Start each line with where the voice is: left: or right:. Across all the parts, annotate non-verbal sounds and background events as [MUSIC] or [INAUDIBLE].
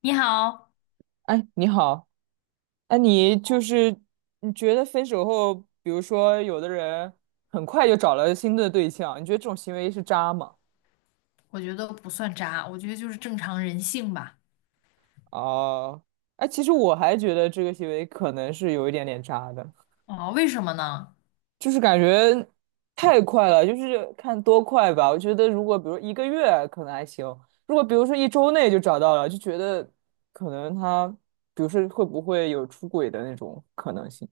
left: 你好，
right: 哎，你好。哎，你就是你觉得分手后，比如说有的人很快就找了新的对象，你觉得这种行为是渣吗？
left: 我觉得不算渣，我觉得就是正常人性吧。
right: 哦，哎，其实我还觉得这个行为可能是有一点点渣的，
left: 哦，为什么呢？
right: 就是感觉太快了，就是看多快吧。我觉得如果比如一个月可能还行，如果比如说一周内就找到了，就觉得可能他，比如说会不会有出轨的那种可能性。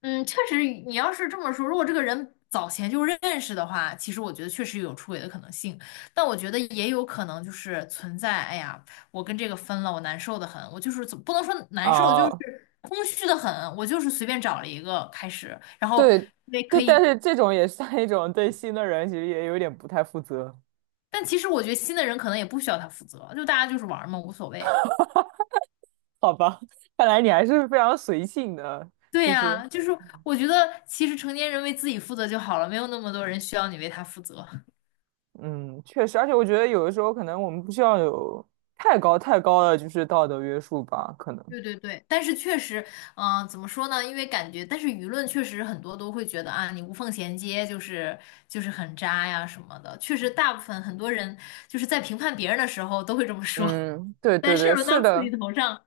left: 嗯，确实，你要是这么说，如果这个人早前就认识的话，其实我觉得确实有出轨的可能性，但我觉得也有可能就是存在，哎呀，我跟这个分了，我难受的很，我就是怎不能说难受，就
right: 啊？
left: 是空虚的很，我就是随便找了一个开始，然后
right: 对
left: 也
right: 对，
left: 可
right: 但
left: 以。
right: 是这种也算一种对新的人，其实也有点不太负责。
left: 但其实我觉得新的人可能也不需要他负责，就大家就是玩儿嘛，无所谓。
right: 好吧？[LAUGHS] 看来你还是非常随性的，
left: 对
right: 就是
left: 呀，就是我觉得其实成年人为自己负责就好了，没有那么多人需要你为他负责。
right: 嗯，确实，而且我觉得有的时候可能我们不需要有太高的就是道德约束吧，可能。
left: 对对对，但是确实，嗯、怎么说呢？因为感觉，但是舆论确实很多都会觉得啊，你无缝衔接就是很渣呀什么的。确实，大部分很多人就是在评判别人的时候都会这么说。
right: 嗯，对
left: [LAUGHS]
right: 对
left: 但是
right: 对，
left: 轮
right: 是
left: 到自己
right: 的。
left: 头上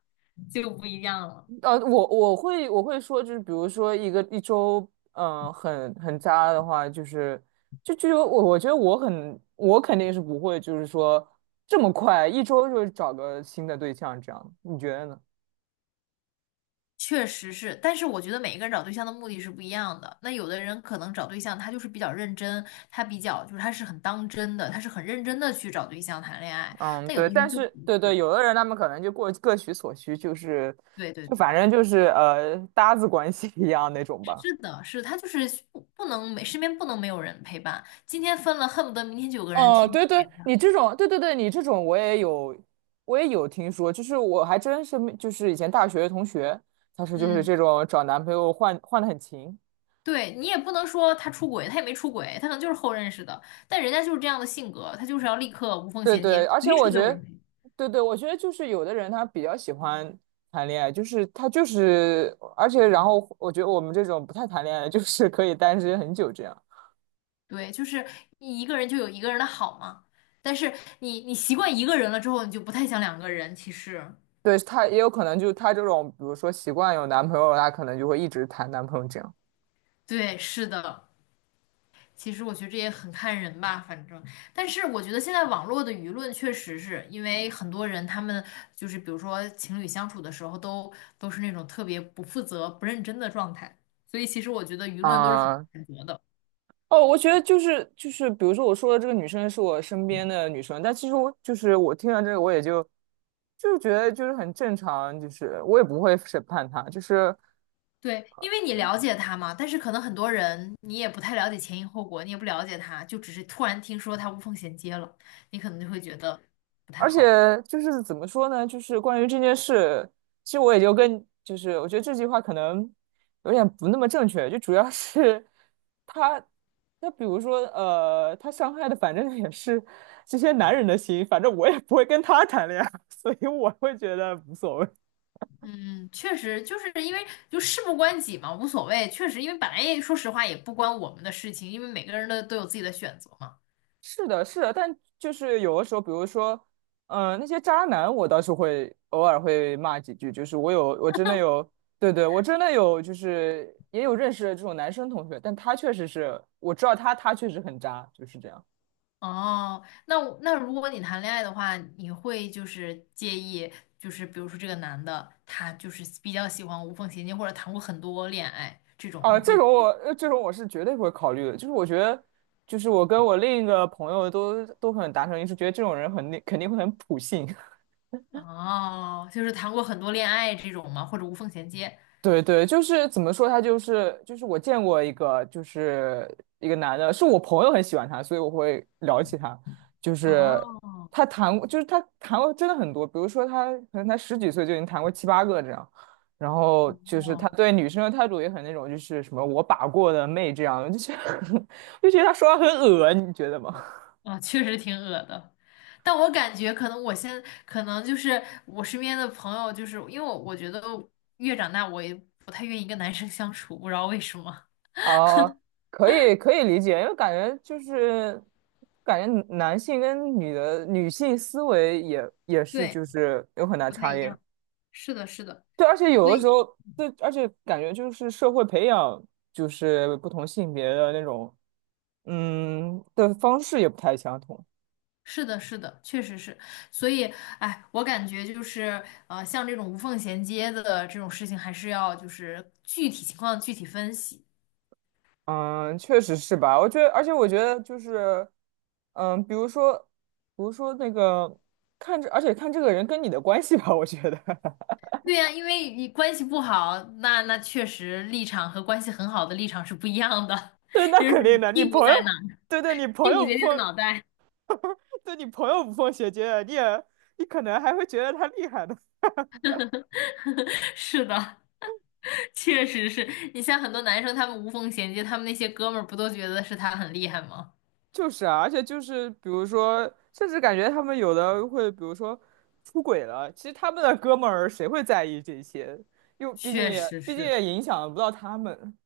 left: 就不一样了。
right: 我会说，就是比如说一个一周，很渣的话，就是就就有我觉得我肯定是不会，就是说这么快一周就找个新的对象这样，你觉得呢？
left: 确实是，但是我觉得每一个人找对象的目的是不一样的。那有的人可能找对象，他就是比较认真，他比较就是他是很当真的，他是很认真的去找对象谈恋爱。
right: 嗯，
left: 但有
right: 对，
left: 的人
right: 但
left: 就不
right: 是对对，
left: 是。
right: 有的人他们可能就过各取所需，就是
left: 对对
right: 就
left: 对，
right: 反正就是搭子关系一样那种吧。
left: 是的，是他就是不能没身边不能没有人陪伴。今天分了，恨不得明天就有个人
right: 哦，
left: 天
right: 对
left: 天陪
right: 对，
left: 他。
right: 你这种，对对对，你这种我也有，我也有听说，就是我还真是没，就是以前大学的同学，他是就是
left: 嗯，
right: 这种找男朋友换换的很勤。
left: 对，你也不能说他出轨，他也没出轨，他可能就是后认识的，但人家就是这样的性格，他就是要立刻无缝
right: 对
left: 衔
right: 对，
left: 接，
right: 而且
left: 随
right: 我
left: 时都
right: 觉
left: 有人
right: 得，
left: 陪。
right: 对对，我觉得就是有的人他比较喜欢谈恋爱，就是他就是，而且然后我觉得我们这种不太谈恋爱就是可以单身很久这样。
left: 对，就是一个人就有一个人的好嘛。但是你习惯一个人了之后，你就不太想两个人。其实，
right: 对，他也有可能就他这种，比如说习惯有男朋友，他可能就会一直谈男朋友这样。
left: 对，是的。其实我觉得这也很看人吧，反正。但是我觉得现在网络的舆论确实是因为很多人他们就是比如说情侣相处的时候都是那种特别不负责、不认真的状态，所以其实我觉得舆论都是很
right: 啊、
left: 谴责的。
right: 哦，我觉得就是，比如说我说的这个女生是我身边的女生，但其实我就是我听到这个，我也就就是觉得就是很正常，就是我也不会审判她，就是
left: 对，因为你了解他嘛，但是可能很多人你也不太了解前因后果，你也不了解他，就只是突然听说他无缝衔接了，你可能就会觉得不太
right: 而且
left: 好。
right: 就是怎么说呢，就是关于这件事，其实我也就跟就是我觉得这句话可能有点不那么正确，就主要是她她比如说她伤害的反正也是这些男人的心，反正我也不会跟他谈恋爱，所以我会觉得无所谓。
left: 嗯，确实就是因为就事不关己嘛，无所谓。确实，因为本来也说实话也不关我们的事情，因为每个人的都有自己的选择嘛。
right: 是的，是的，但就是有的时候，比如说，那些渣男，我倒是会偶尔会骂几句，就是我有，我真的有，对对，我真的有，就是也有认识的这种男生同学，但他确实是，我知道他，他确实很渣，就是这样。
left: 哦，那我那如果你谈恋爱的话，你会就是介意，就是比如说这个男的他就是比较喜欢无缝衔接，或者谈过很多恋爱这种，你
right: 这
left: 会
right: 种我，这种我是绝对不会考虑的，就是我觉得，就是我跟我另一个朋友都很达成一致，觉得这种人很肯定会很普信。
left: 哦，就是谈过很多恋爱这种嘛，或者无缝衔接？
right: 对对，就是怎么说，他就是我见过一个，就是一个男的，是我朋友很喜欢他，所以我会聊起他。就是
left: 哦
right: 他谈过，就是他谈过真的很多，比如说他可能才十几岁就已经谈过七八个这样，然后就是他
left: 哦
right: 对女生的态度也很那种，就是什么我把过的妹这样，就是 [LAUGHS] 就觉得他说话很恶，你觉得吗？
left: 哦，确实挺恶的，但我感觉可能我现可能就是我身边的朋友，就是因为我觉得越长大，我也不太愿意跟男生相处，不知道为什么。
right: 哦，可以可以理解，因为感觉就是感觉男性跟女的女性思维也是
left: 对，
right: 就是有很大
left: 不太
right: 差
left: 一
right: 异。
left: 样。是的，是的，
right: 对，而且有
left: 所
right: 的时
left: 以
right: 候，对，而且感觉就是社会培养就是不同性别的那种的方式也不太相同。
left: 是的，是的，确实是，所以，哎，我感觉就是，像这种无缝衔接的这种事情，还是要就是具体情况具体分析。
right: 嗯，确实是吧？我觉得，而且我觉得就是，嗯，比如说，比如说那个看着，而且看这个人跟你的关系吧，我觉得。
left: 对呀，因为你关系不好，那那确实立场和关系很好的立场是不一样的，
right: 对，
left: [LAUGHS]
right: 那
left: 就是
right: 肯
left: 你
right: 定的。你
left: 屁股
right: 朋
left: 在
right: 友，
left: 哪儿，
right: 对对，你
left: 屁
right: 朋
left: 股
right: 友
left: 决
right: 不
left: 定
right: 缝，
left: 脑袋。
right: 对你朋友无缝衔接，你也，你可能还会觉得他厉害的。
left: [LAUGHS] 是的，确实是你像很多男生，他们无缝衔接，他们那些哥们儿不都觉得是他很厉害吗？
right: 就是啊，而且就是，比如说，甚至感觉他们有的会，比如说出轨了，其实他们的哥们儿谁会在意这些？又毕竟
left: 确
right: 也，
left: 实
right: 毕竟
left: 是，
right: 也影响不到他们。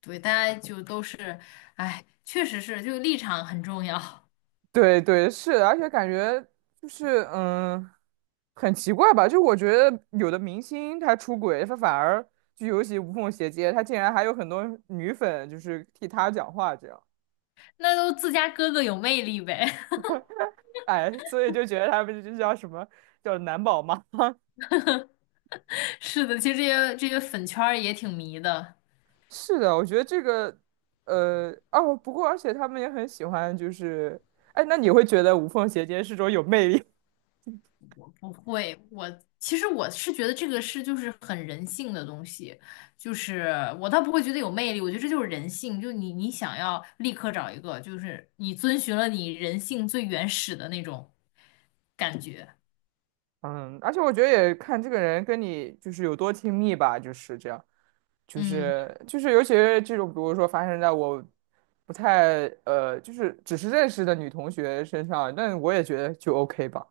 left: 对，大家就都是，哎，确实是，就立场很重要，
right: 对对，是的，而且感觉就是嗯，很奇怪吧？就我觉得有的明星他出轨，他反而就尤其无缝衔接，他竟然还有很多女粉就是替他讲话这样。
left: 那都自家哥哥有魅力呗。
right: 哎，[LAUGHS] 所以就觉得他们就叫什么叫男宝妈。
left: [LAUGHS] 是的，其实这些粉圈儿也挺迷的。
right: [LAUGHS] 是的，我觉得这个哦，不过而且他们也很喜欢，就是哎，那你会觉得无缝衔接是种有魅力？[LAUGHS]
left: 我不会，我其实是觉得这个是就是很人性的东西，就是我倒不会觉得有魅力，我觉得这就是人性，就你想要立刻找一个，就是你遵循了你人性最原始的那种感觉，
right: 嗯，而且我觉得也看这个人跟你就是有多亲密吧，就是这样。就
left: 嗯。
right: 是就是，尤其是这种，比如说发生在我不太就是只是认识的女同学身上，那我也觉得就 OK 吧。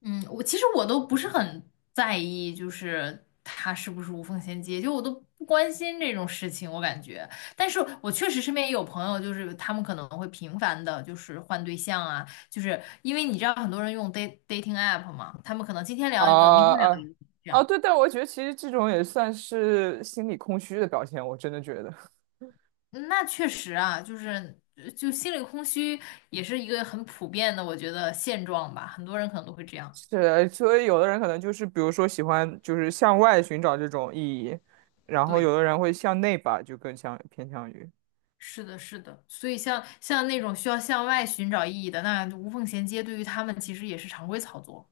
left: 嗯，我其实都不是很在意，就是他是不是无缝衔接，就我都不关心这种事情，我感觉。但是我确实身边也有朋友，就是他们可能会频繁的，就是换对象啊，就是因为你知道很多人用 dating app 嘛，他们可能今天聊一个，明
right: 啊
left: 天聊一
right: 啊
left: 个，
right: 啊！对，但我觉得其实这种也算是心理空虚的表现，我真的觉得
left: 那确实啊，就是就心里空虚也是一个很普遍的，我觉得现状吧，很多人可能都会这样。
right: 是。所以有的人可能就是，比如说喜欢就是向外寻找这种意义，然后有
left: 对。
right: 的人会向内吧，就更像偏向于。
left: 是的，是的，所以像那种需要向外寻找意义的，那无缝衔接对于他们其实也是常规操作。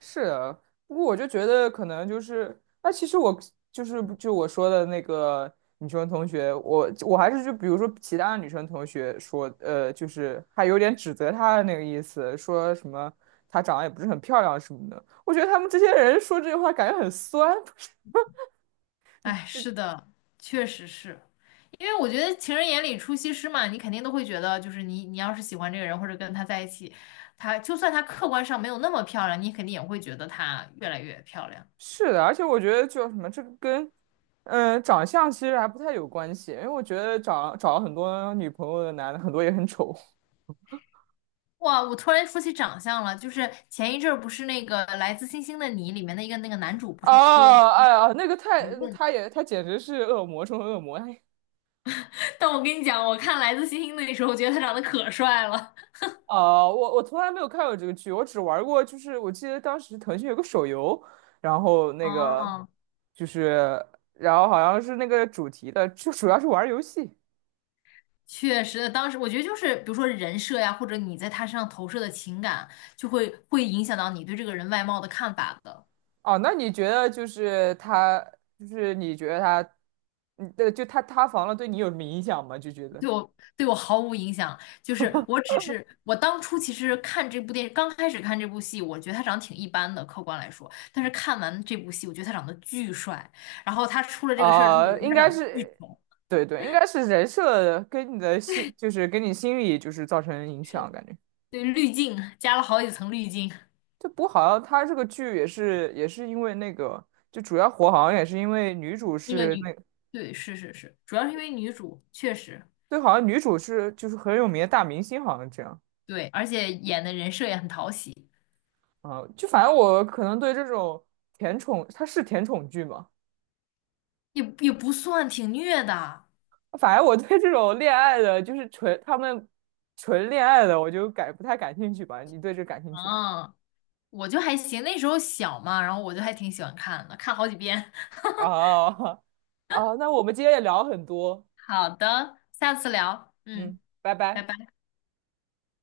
right: 是啊，不过我就觉得可能就是，那其实我就是就我说的那个女生同学，我还是就比如说其他女生同学说，就是还有点指责她的那个意思，说什么她长得也不是很漂亮什么的。我觉得他们这些人说这句话感觉很酸。[LAUGHS]
left: 哎，是的，确实是，因为我觉得情人眼里出西施嘛，你肯定都会觉得，就是你要是喜欢这个人或者跟他在一起，他就算他客观上没有那么漂亮，你肯定也会觉得他越来越漂亮。
right: 是的，而且我觉得就什么这个跟，长相其实还不太有关系，因为我觉得找了很多女朋友的男的很多也很丑。
left: 哇，我突然说起长相了，就是前一阵儿不是那个《来自星星的你》里面的一个那个男主不是出了
right: 啊，哎呀，那个太，
left: 舆论，
right: 他也，他简直是恶魔中的恶魔。哎，
left: [LAUGHS] 但我跟你讲，我看《来自星星的你》的时候，我觉得他长得可帅了。
right: 啊，我我从来没有看过这个剧，我只玩过，就是我记得当时腾讯有个手游，然后那个
left: 哦，
right: 就是，然后好像是那个主题的，就主要是玩游戏。
left: 确实，当时我觉得就是，比如说人设呀，或者你在他身上投射的情感，就会影响到你对这个人外貌的看法的。
right: 哦，那你觉得就是他，就是你觉得他，嗯，对，就他塌房了，对你有什么影响吗？就觉得，
left: 对我，对我毫无影响，就是我只是我当初其实看这部电影，刚开始看这部戏，我觉得他长得挺一般的，客观来说，但是看完这部戏，我觉得他长得巨帅，然后他出了这个事儿之后，我
right: 啊，
left: 觉得
right: 应
left: 他
right: 该
left: 长得巨
right: 是，
left: 丑，
right: 对对，应该是人设跟你的心，就是跟你心理就是造成影响，
left: 是
right: 感觉。
left: 对滤镜加了好几层滤镜，
right: 这不好像他这个剧也是也是因为那个，就主要火好像也是因为女主
left: 那个
right: 是
left: 女，
right: 那
left: 对，是是是，主要是因为女主确实。
right: 对，好像女主是就是很有名的大明星，好像这样
left: 对，而且演的人设也很讨喜，
right: 啊。就反正我可能对这种甜宠，它是甜宠剧嘛，
left: 也不算挺虐的。
right: 反正我对这种恋爱的，就是纯他们纯恋爱的，我就感不太感兴趣吧。你对这感兴趣吗？
left: 嗯，我就还行，那时候小嘛，然后我就还挺喜欢看的，看好几遍。
right: [LAUGHS] 啊啊，那我们今天也聊了很多。
left: [LAUGHS] 好的，下次聊。
right: 嗯，
left: 嗯，
right: 拜
left: 拜
right: 拜。
left: 拜。